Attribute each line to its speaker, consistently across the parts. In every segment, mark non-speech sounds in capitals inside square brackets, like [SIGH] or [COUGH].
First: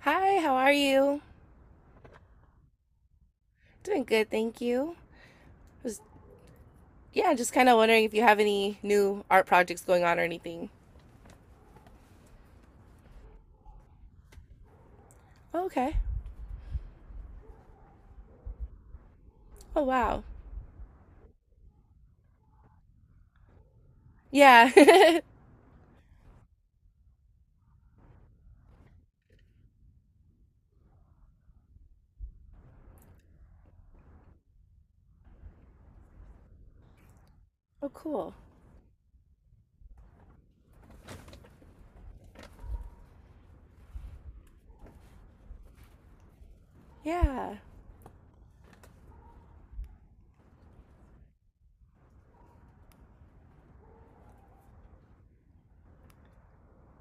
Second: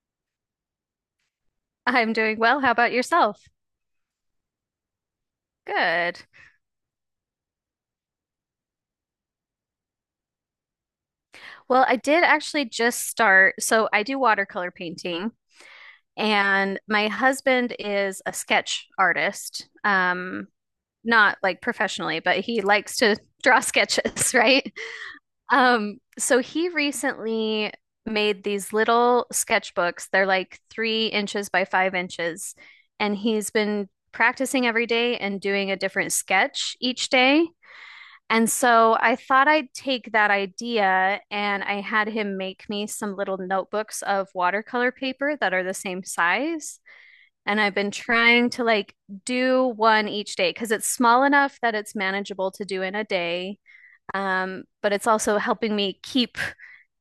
Speaker 1: Hi, how are you?
Speaker 2: I'm doing well. How about yourself?
Speaker 1: Doing good, thank you. Was,
Speaker 2: Good.
Speaker 1: yeah, just kind of wondering if you have any new art projects going on or anything.
Speaker 2: Well, I did actually just start. So I do watercolor painting,
Speaker 1: Oh, okay.
Speaker 2: and my husband is a sketch artist.
Speaker 1: Oh, wow.
Speaker 2: Not like professionally, but he likes to draw sketches, [LAUGHS] right?
Speaker 1: Yeah. [LAUGHS]
Speaker 2: So he recently made these little sketchbooks. They're like 3 inches by 5 inches, and he's been practicing every day and doing a different sketch each day.
Speaker 1: Oh, cool.
Speaker 2: And so I thought I'd take that idea and I had him make me some little notebooks of watercolor paper that are the same size.
Speaker 1: Yeah.
Speaker 2: And I've been trying to like do one each day because it's small enough that it's manageable to do in a day. But it's also helping me keep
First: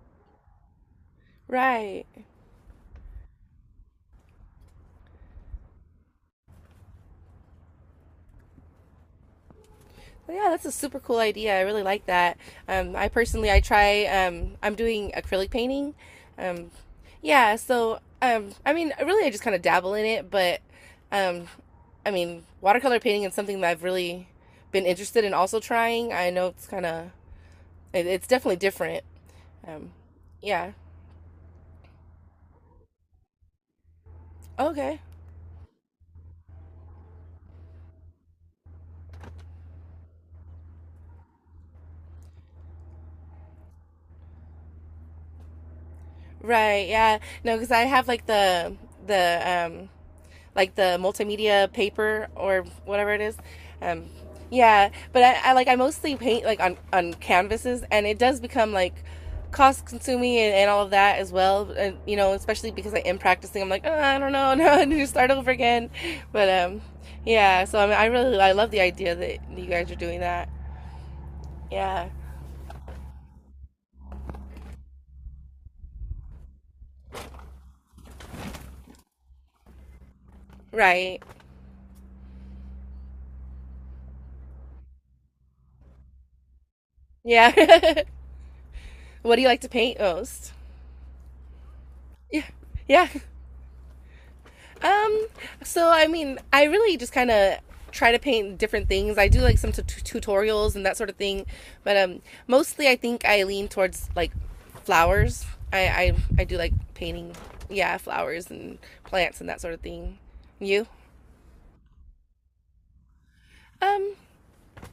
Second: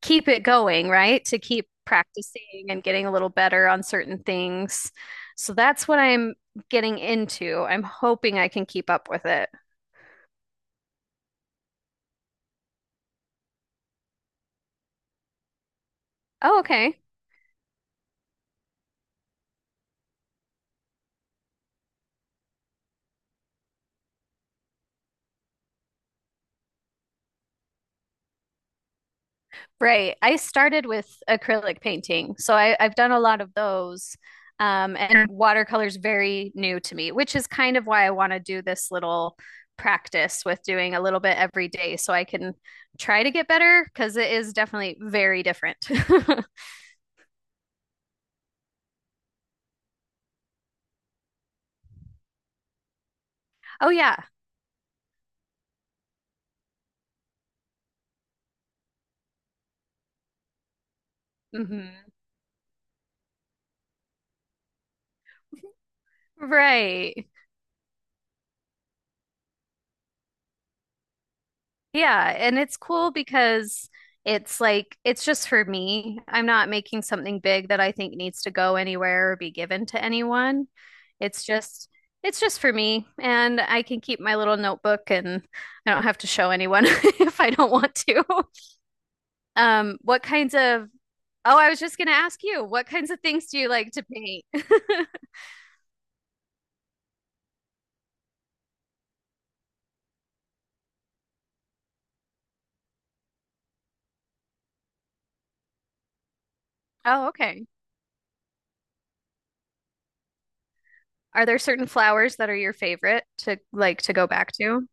Speaker 2: keep it going, right? To keep
Speaker 1: Right.
Speaker 2: practicing and getting a little better on certain things. So that's what I'm getting into. I'm hoping I can keep up with it.
Speaker 1: Well, yeah, that's a super cool idea. I really like that. I personally, I'm doing acrylic painting.
Speaker 2: Oh,
Speaker 1: Um,
Speaker 2: okay.
Speaker 1: yeah, I mean, really, I just kind of dabble in it, um, I mean, watercolor painting is something that I've really been interested in also trying. I know it's kind of it's definitely different. Um,
Speaker 2: Right. I
Speaker 1: yeah.
Speaker 2: started with acrylic painting, so I've done a lot of those.
Speaker 1: Okay.
Speaker 2: And watercolor is very new to me, which is kind of why I want to do this little practice with doing a little bit every day so I can try to get better because it is definitely very different. [LAUGHS]
Speaker 1: Right. Yeah. No, because I have like the like the multimedia paper or whatever it is.
Speaker 2: Oh,
Speaker 1: Um,
Speaker 2: yeah.
Speaker 1: yeah. But I mostly paint like on canvases, and it does become like cost consuming and all of that as well. And
Speaker 2: Hmm.
Speaker 1: especially because I am practicing, I'm like, oh, I don't know, [LAUGHS] no, I need to start over again. But
Speaker 2: Right.
Speaker 1: yeah. So I mean, I really I love the idea that you guys are doing that. Yeah.
Speaker 2: Yeah, and it's cool because it's like it's just for me. I'm not making something big that I think needs to go anywhere or be given to anyone.
Speaker 1: Right.
Speaker 2: It's just it's just for me and I can keep my little notebook and I don't have to show anyone [LAUGHS] if I
Speaker 1: Yeah.
Speaker 2: don't want to.
Speaker 1: [LAUGHS] what do you like to paint
Speaker 2: What
Speaker 1: most?
Speaker 2: kinds of Oh, I was just going to ask
Speaker 1: Yeah.
Speaker 2: you, what
Speaker 1: Yeah.
Speaker 2: kinds of things do you like to paint? [LAUGHS]
Speaker 1: Um, so I mean, I really just kind of try to paint different things. I do like some tutorials and that sort of thing, but mostly I think I lean towards like flowers. I, I do like
Speaker 2: Oh,
Speaker 1: painting,
Speaker 2: okay.
Speaker 1: yeah, flowers and plants and that sort of thing. You?
Speaker 2: Are there certain flowers that are your favorite to like
Speaker 1: Um,
Speaker 2: to go back to?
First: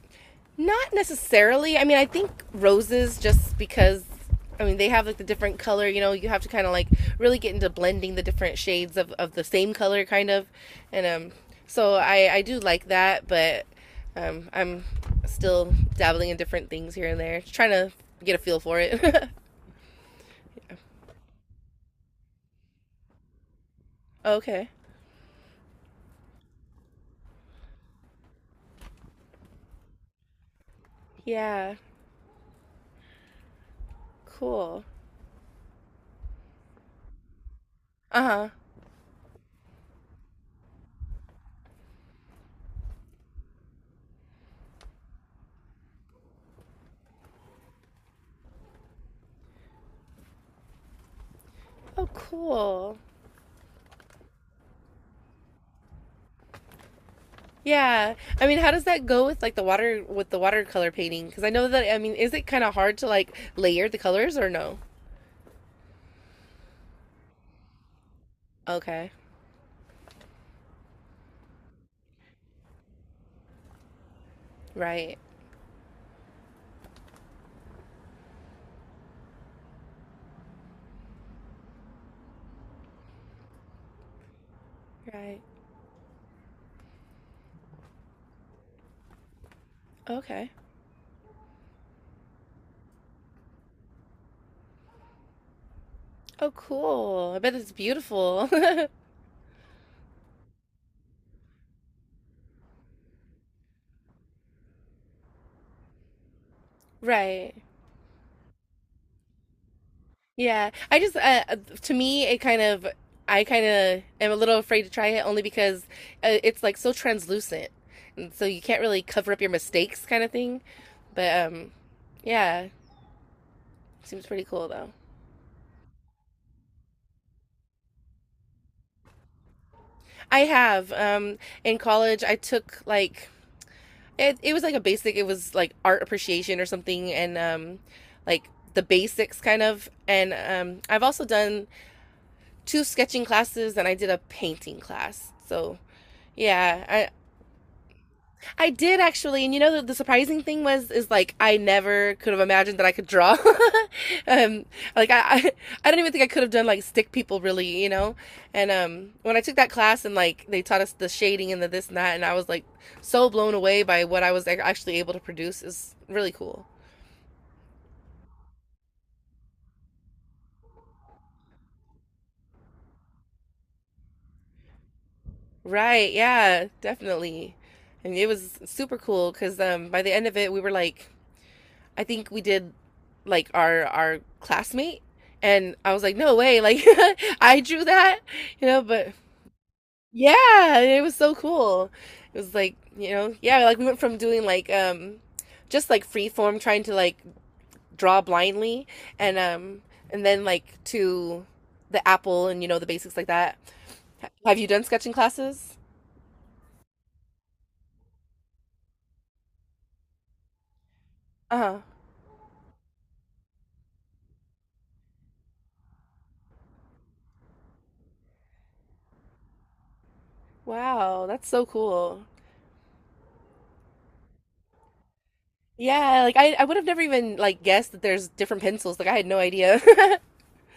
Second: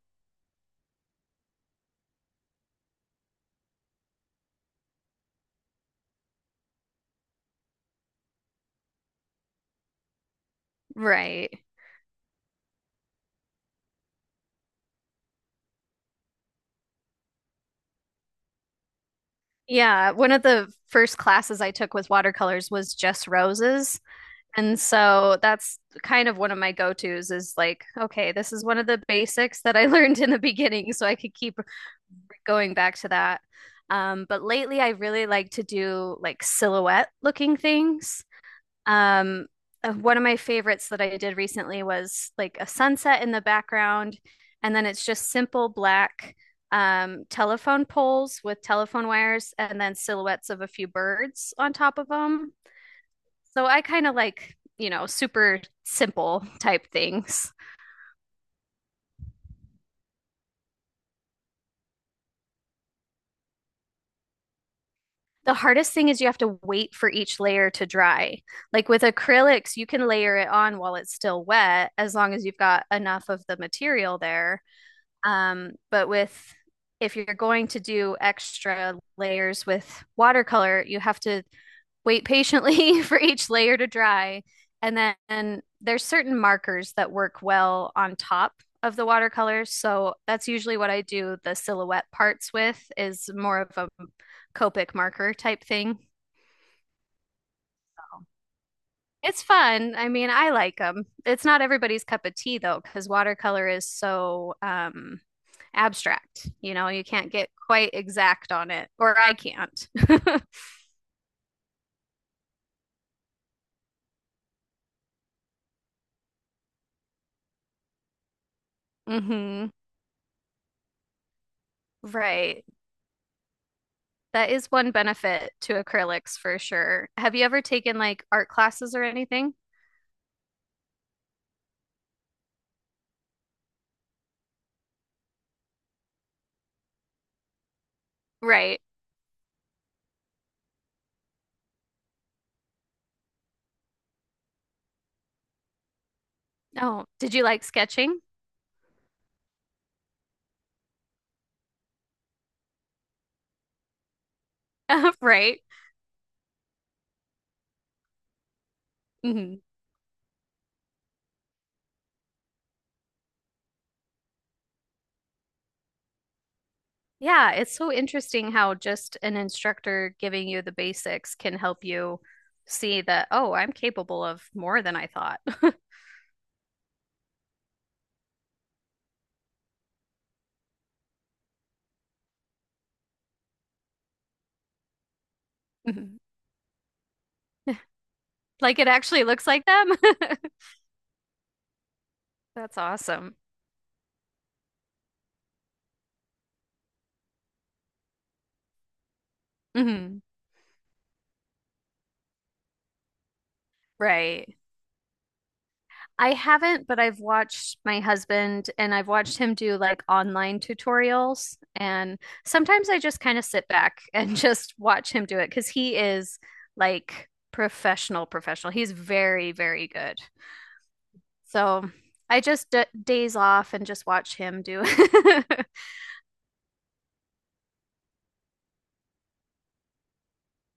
Speaker 1: Not necessarily. I mean, I think roses just because I mean they have like the different color, you have to kind of like really get into blending the different shades of the same color kind of. And
Speaker 2: Right.
Speaker 1: so I do like that, but I'm still dabbling in different things here and there, just trying to get a feel for it.
Speaker 2: Yeah, one of the first classes I took with watercolors was just roses.
Speaker 1: [LAUGHS] okay.
Speaker 2: And so that's kind of one of my go-tos is like, okay, this is one of the basics that I [LAUGHS] learned in the beginning, so I could keep
Speaker 1: Yeah.
Speaker 2: going back to that. But lately
Speaker 1: Cool.
Speaker 2: I really like to do like silhouette looking things.
Speaker 1: Uh-huh.
Speaker 2: Um, One of my favorites that I did recently was like a sunset in the background, and then it's just simple black telephone poles with telephone wires and then silhouettes of a few birds on top
Speaker 1: Oh,
Speaker 2: of them.
Speaker 1: cool.
Speaker 2: So I kind of like, you know, super simple type things.
Speaker 1: Yeah. I mean, how does that go with like the water with the watercolor painting? Because I know that I mean, is it kind of hard to like layer the colors or no?
Speaker 2: The hardest thing is you have to wait for each layer to dry. Like with
Speaker 1: Okay.
Speaker 2: acrylics, you can layer it on while it's still wet as long as you've got enough of the material there.
Speaker 1: Right.
Speaker 2: But with if you're going to do extra layers with watercolor, you have to wait patiently [LAUGHS] for each layer to dry. And then
Speaker 1: Right.
Speaker 2: and there's certain markers that work well on top of the watercolors. So that's
Speaker 1: Okay.
Speaker 2: usually what I do the silhouette parts with is more of a Copic marker type thing.
Speaker 1: Oh, cool. I bet it's beautiful. [LAUGHS]
Speaker 2: It's fun. I mean, I like them. It's not everybody's cup of tea though, because watercolor is so abstract. You know, you can't get
Speaker 1: Right.
Speaker 2: quite exact on it, or I can't.
Speaker 1: Yeah. I just to me it kind of I kind of am a little afraid to try it only because it's like so translucent. And so you can't really
Speaker 2: [LAUGHS]
Speaker 1: cover up your
Speaker 2: Hmm.
Speaker 1: mistakes kind of thing. But
Speaker 2: Right.
Speaker 1: yeah, seems pretty
Speaker 2: That
Speaker 1: cool
Speaker 2: is
Speaker 1: though.
Speaker 2: one benefit to acrylics for sure. Have you ever taken like art classes or anything?
Speaker 1: I have. In college, I took like it was like a basic. It was like art appreciation or something, and like
Speaker 2: Right.
Speaker 1: the basics kind of. And I've also done two sketching classes, and I did a painting class. So yeah,
Speaker 2: Oh,
Speaker 1: I,
Speaker 2: did you like sketching?
Speaker 1: I did actually, and you know the surprising thing was is like I never could have imagined that I could draw. [LAUGHS] um, like
Speaker 2: [LAUGHS] Right.
Speaker 1: I don't even think I could have done like stick people really, you know. And when I took that class and like they taught us the shading and the this and that, and I was like so blown away by what I was actually able to produce. Is really cool.
Speaker 2: Yeah, it's so interesting how just an instructor giving you the basics can help you see that, oh, I'm capable of more than I thought. [LAUGHS]
Speaker 1: Right? Yeah, definitely. And it was super cool because by the end of it, we were like I think we did like our classmate and I was like,
Speaker 2: Mhm.
Speaker 1: no way, like [LAUGHS] I drew that, you
Speaker 2: Like
Speaker 1: know,
Speaker 2: it
Speaker 1: but
Speaker 2: actually looks like them. [LAUGHS]
Speaker 1: yeah, it was so cool. It was like,
Speaker 2: That's
Speaker 1: you know,
Speaker 2: awesome.
Speaker 1: yeah, like we went from doing like just like free form trying to like draw blindly and um
Speaker 2: Hmm.
Speaker 1: and then like to the apple and you know the basics like that.
Speaker 2: Right.
Speaker 1: Have you done sketching classes?
Speaker 2: I haven't, but I've watched my husband and I've watched him do like online tutorials.
Speaker 1: Uh-huh.
Speaker 2: And sometimes I just kind of sit back and [LAUGHS] just watch him do it because he is like professional, professional. He's very, very good.
Speaker 1: Wow, that's so
Speaker 2: So
Speaker 1: cool.
Speaker 2: I just d days off and just watch him do it. [LAUGHS]
Speaker 1: Yeah, like I would have never even like guessed that there's different pencils. Like I had no idea. [LAUGHS]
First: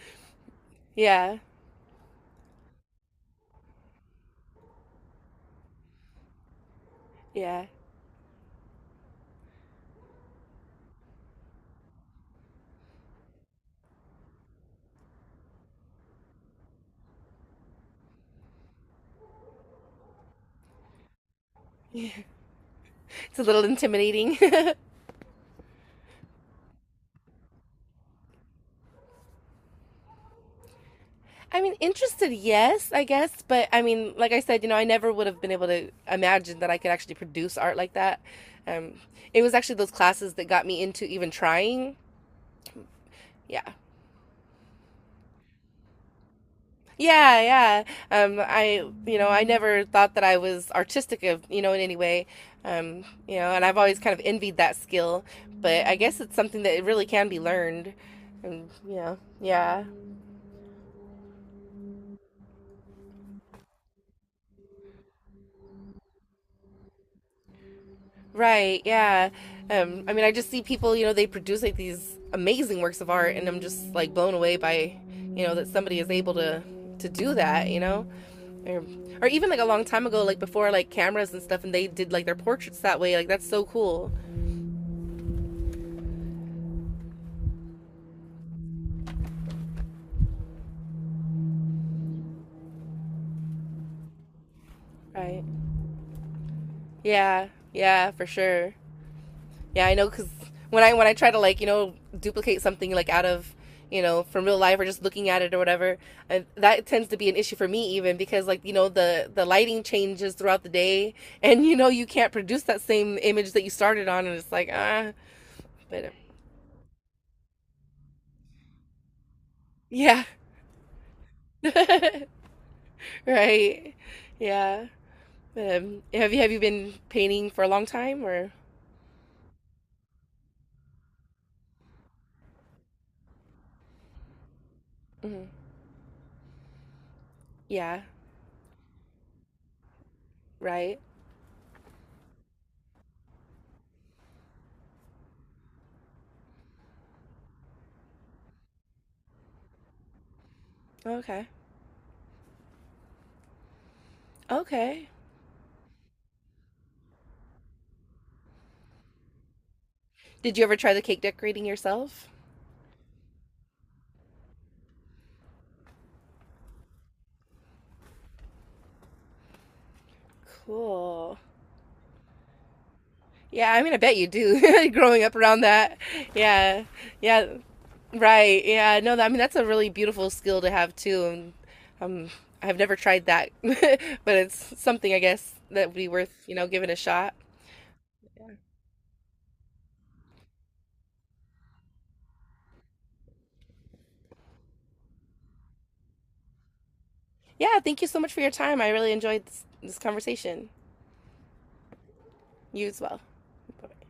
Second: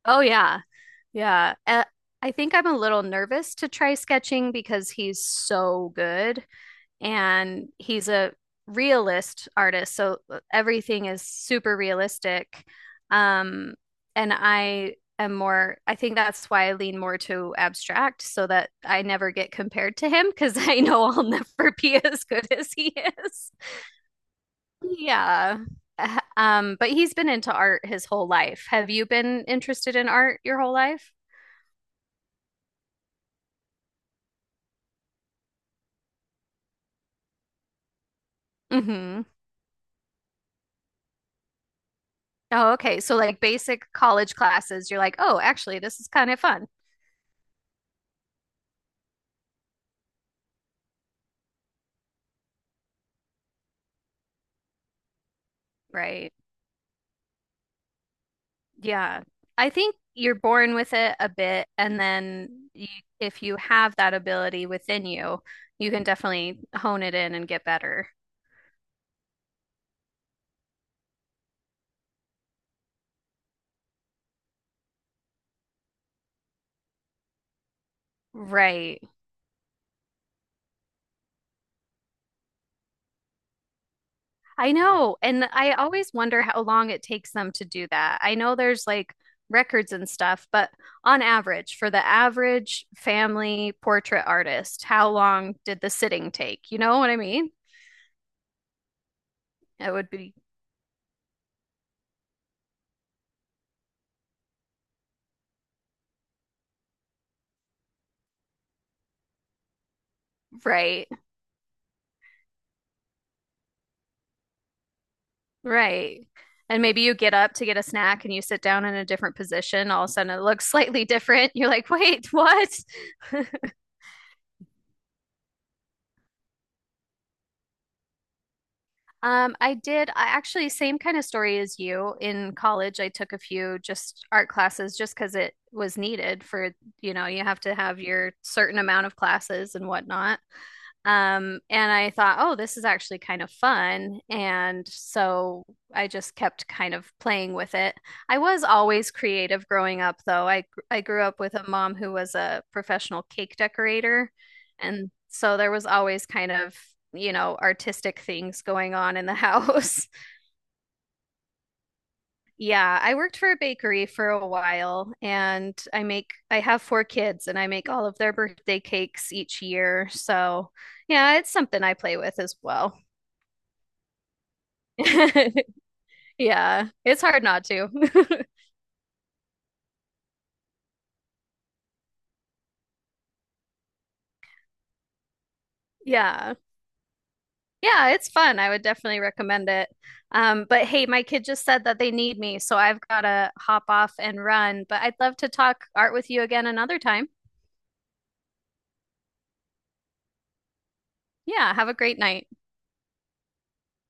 Speaker 2: Oh, yeah.
Speaker 1: Yeah,
Speaker 2: Yeah. I think I'm a little nervous to try sketching because he's so good
Speaker 1: yeah.
Speaker 2: and he's a realist artist. So everything is super realistic. Um, and I am more, I think that's why I lean more to abstract so that I never get compared to him because [LAUGHS] I know I'll never be as
Speaker 1: [LAUGHS]
Speaker 2: good as he
Speaker 1: It's a
Speaker 2: is.
Speaker 1: little intimidating.
Speaker 2: Yeah. [LAUGHS] But he's been into art his whole life. Have you been interested in art your whole life?
Speaker 1: [LAUGHS] I mean, interested, yes, I guess, but I mean, like I said, you know, I never would have been able to imagine that I could actually produce art like that. Um,
Speaker 2: Mm-hmm.
Speaker 1: it was actually those classes that got me into even trying.
Speaker 2: Oh, okay. So like
Speaker 1: Yeah.
Speaker 2: basic college classes, you're like, oh, actually, this is kind of fun.
Speaker 1: Yeah, yeah. You know, I never thought that I was artistic of, you know, in any way. You know, and I've always kind of envied that skill, but I guess
Speaker 2: Right.
Speaker 1: it's something that it really can be learned. And you know,
Speaker 2: Yeah. I
Speaker 1: yeah.
Speaker 2: think you're born with it a bit, and then you, if you have that ability within you, you can definitely hone it in and get better.
Speaker 1: Right, yeah. I mean, I just see people, you know, they produce like these amazing works of art, and I'm just like blown away by, you know, that somebody is able to do that, or,
Speaker 2: Right.
Speaker 1: or even like a long time ago, like before like cameras and stuff, and they did like their portraits that way. Like that's so cool.
Speaker 2: I know. And I always wonder how long it takes them to do that. I know there's like records and stuff, but on average, for the average family portrait artist, how
Speaker 1: Right.
Speaker 2: long did the sitting take? You know what I
Speaker 1: Yeah.
Speaker 2: mean?
Speaker 1: Yeah, for sure. Yeah,
Speaker 2: It
Speaker 1: I know
Speaker 2: would
Speaker 1: because
Speaker 2: be
Speaker 1: when I try to like you know duplicate something like out of you know from real life or just looking at it or whatever, and that tends to be an issue for me even because like you know the lighting changes throughout the
Speaker 2: right,
Speaker 1: day [LAUGHS] and you know you can't produce that same image that you started on and it's like ah but
Speaker 2: right. And maybe you get up to get a snack and you sit down in a different position. All of a
Speaker 1: yeah
Speaker 2: sudden, it looks [LAUGHS] slightly different. You're like, wait,
Speaker 1: [LAUGHS]
Speaker 2: what?
Speaker 1: right yeah have you been painting for a long time or
Speaker 2: I actually, same kind of story as you. In college, I took a few just art classes just because
Speaker 1: Mhm.
Speaker 2: it was needed for, you know, you have to have
Speaker 1: yeah
Speaker 2: your certain amount of classes and whatnot.
Speaker 1: right
Speaker 2: And I thought, oh, this is actually kind of fun. And so I just kept kind of playing with it. I was always creative growing up, though. I grew up
Speaker 1: okay
Speaker 2: with a mom who was a professional cake decorator,
Speaker 1: okay
Speaker 2: and so there was always kind of, you know, artistic things going on in the house. [LAUGHS]
Speaker 1: did you ever try the cake decorating yourself
Speaker 2: Yeah, I worked for a bakery for a while, and I have 4 kids, and I make all of their birthday cakes each year. So,
Speaker 1: cool
Speaker 2: yeah, it's something I play with as well.
Speaker 1: Yeah, I mean, I bet you do. [LAUGHS] Growing up around
Speaker 2: [LAUGHS]
Speaker 1: that, yeah,
Speaker 2: Yeah, it's hard
Speaker 1: yeah,
Speaker 2: not to. [LAUGHS]
Speaker 1: right, yeah. No, that, I mean that's a really beautiful skill to have too. And um, I've never tried that, [LAUGHS] but it's something I guess that would be worth you
Speaker 2: Yeah.
Speaker 1: know giving a shot.
Speaker 2: Yeah, it's fun. I would definitely recommend it. But hey, my kid just said that they need me, so I've got to hop off and run. But I'd love to talk art with you again another time.
Speaker 1: Yeah, thank you so much for your time. I really enjoyed this conversation.
Speaker 2: Yeah, have a great night.
Speaker 1: You as well. Bye-bye.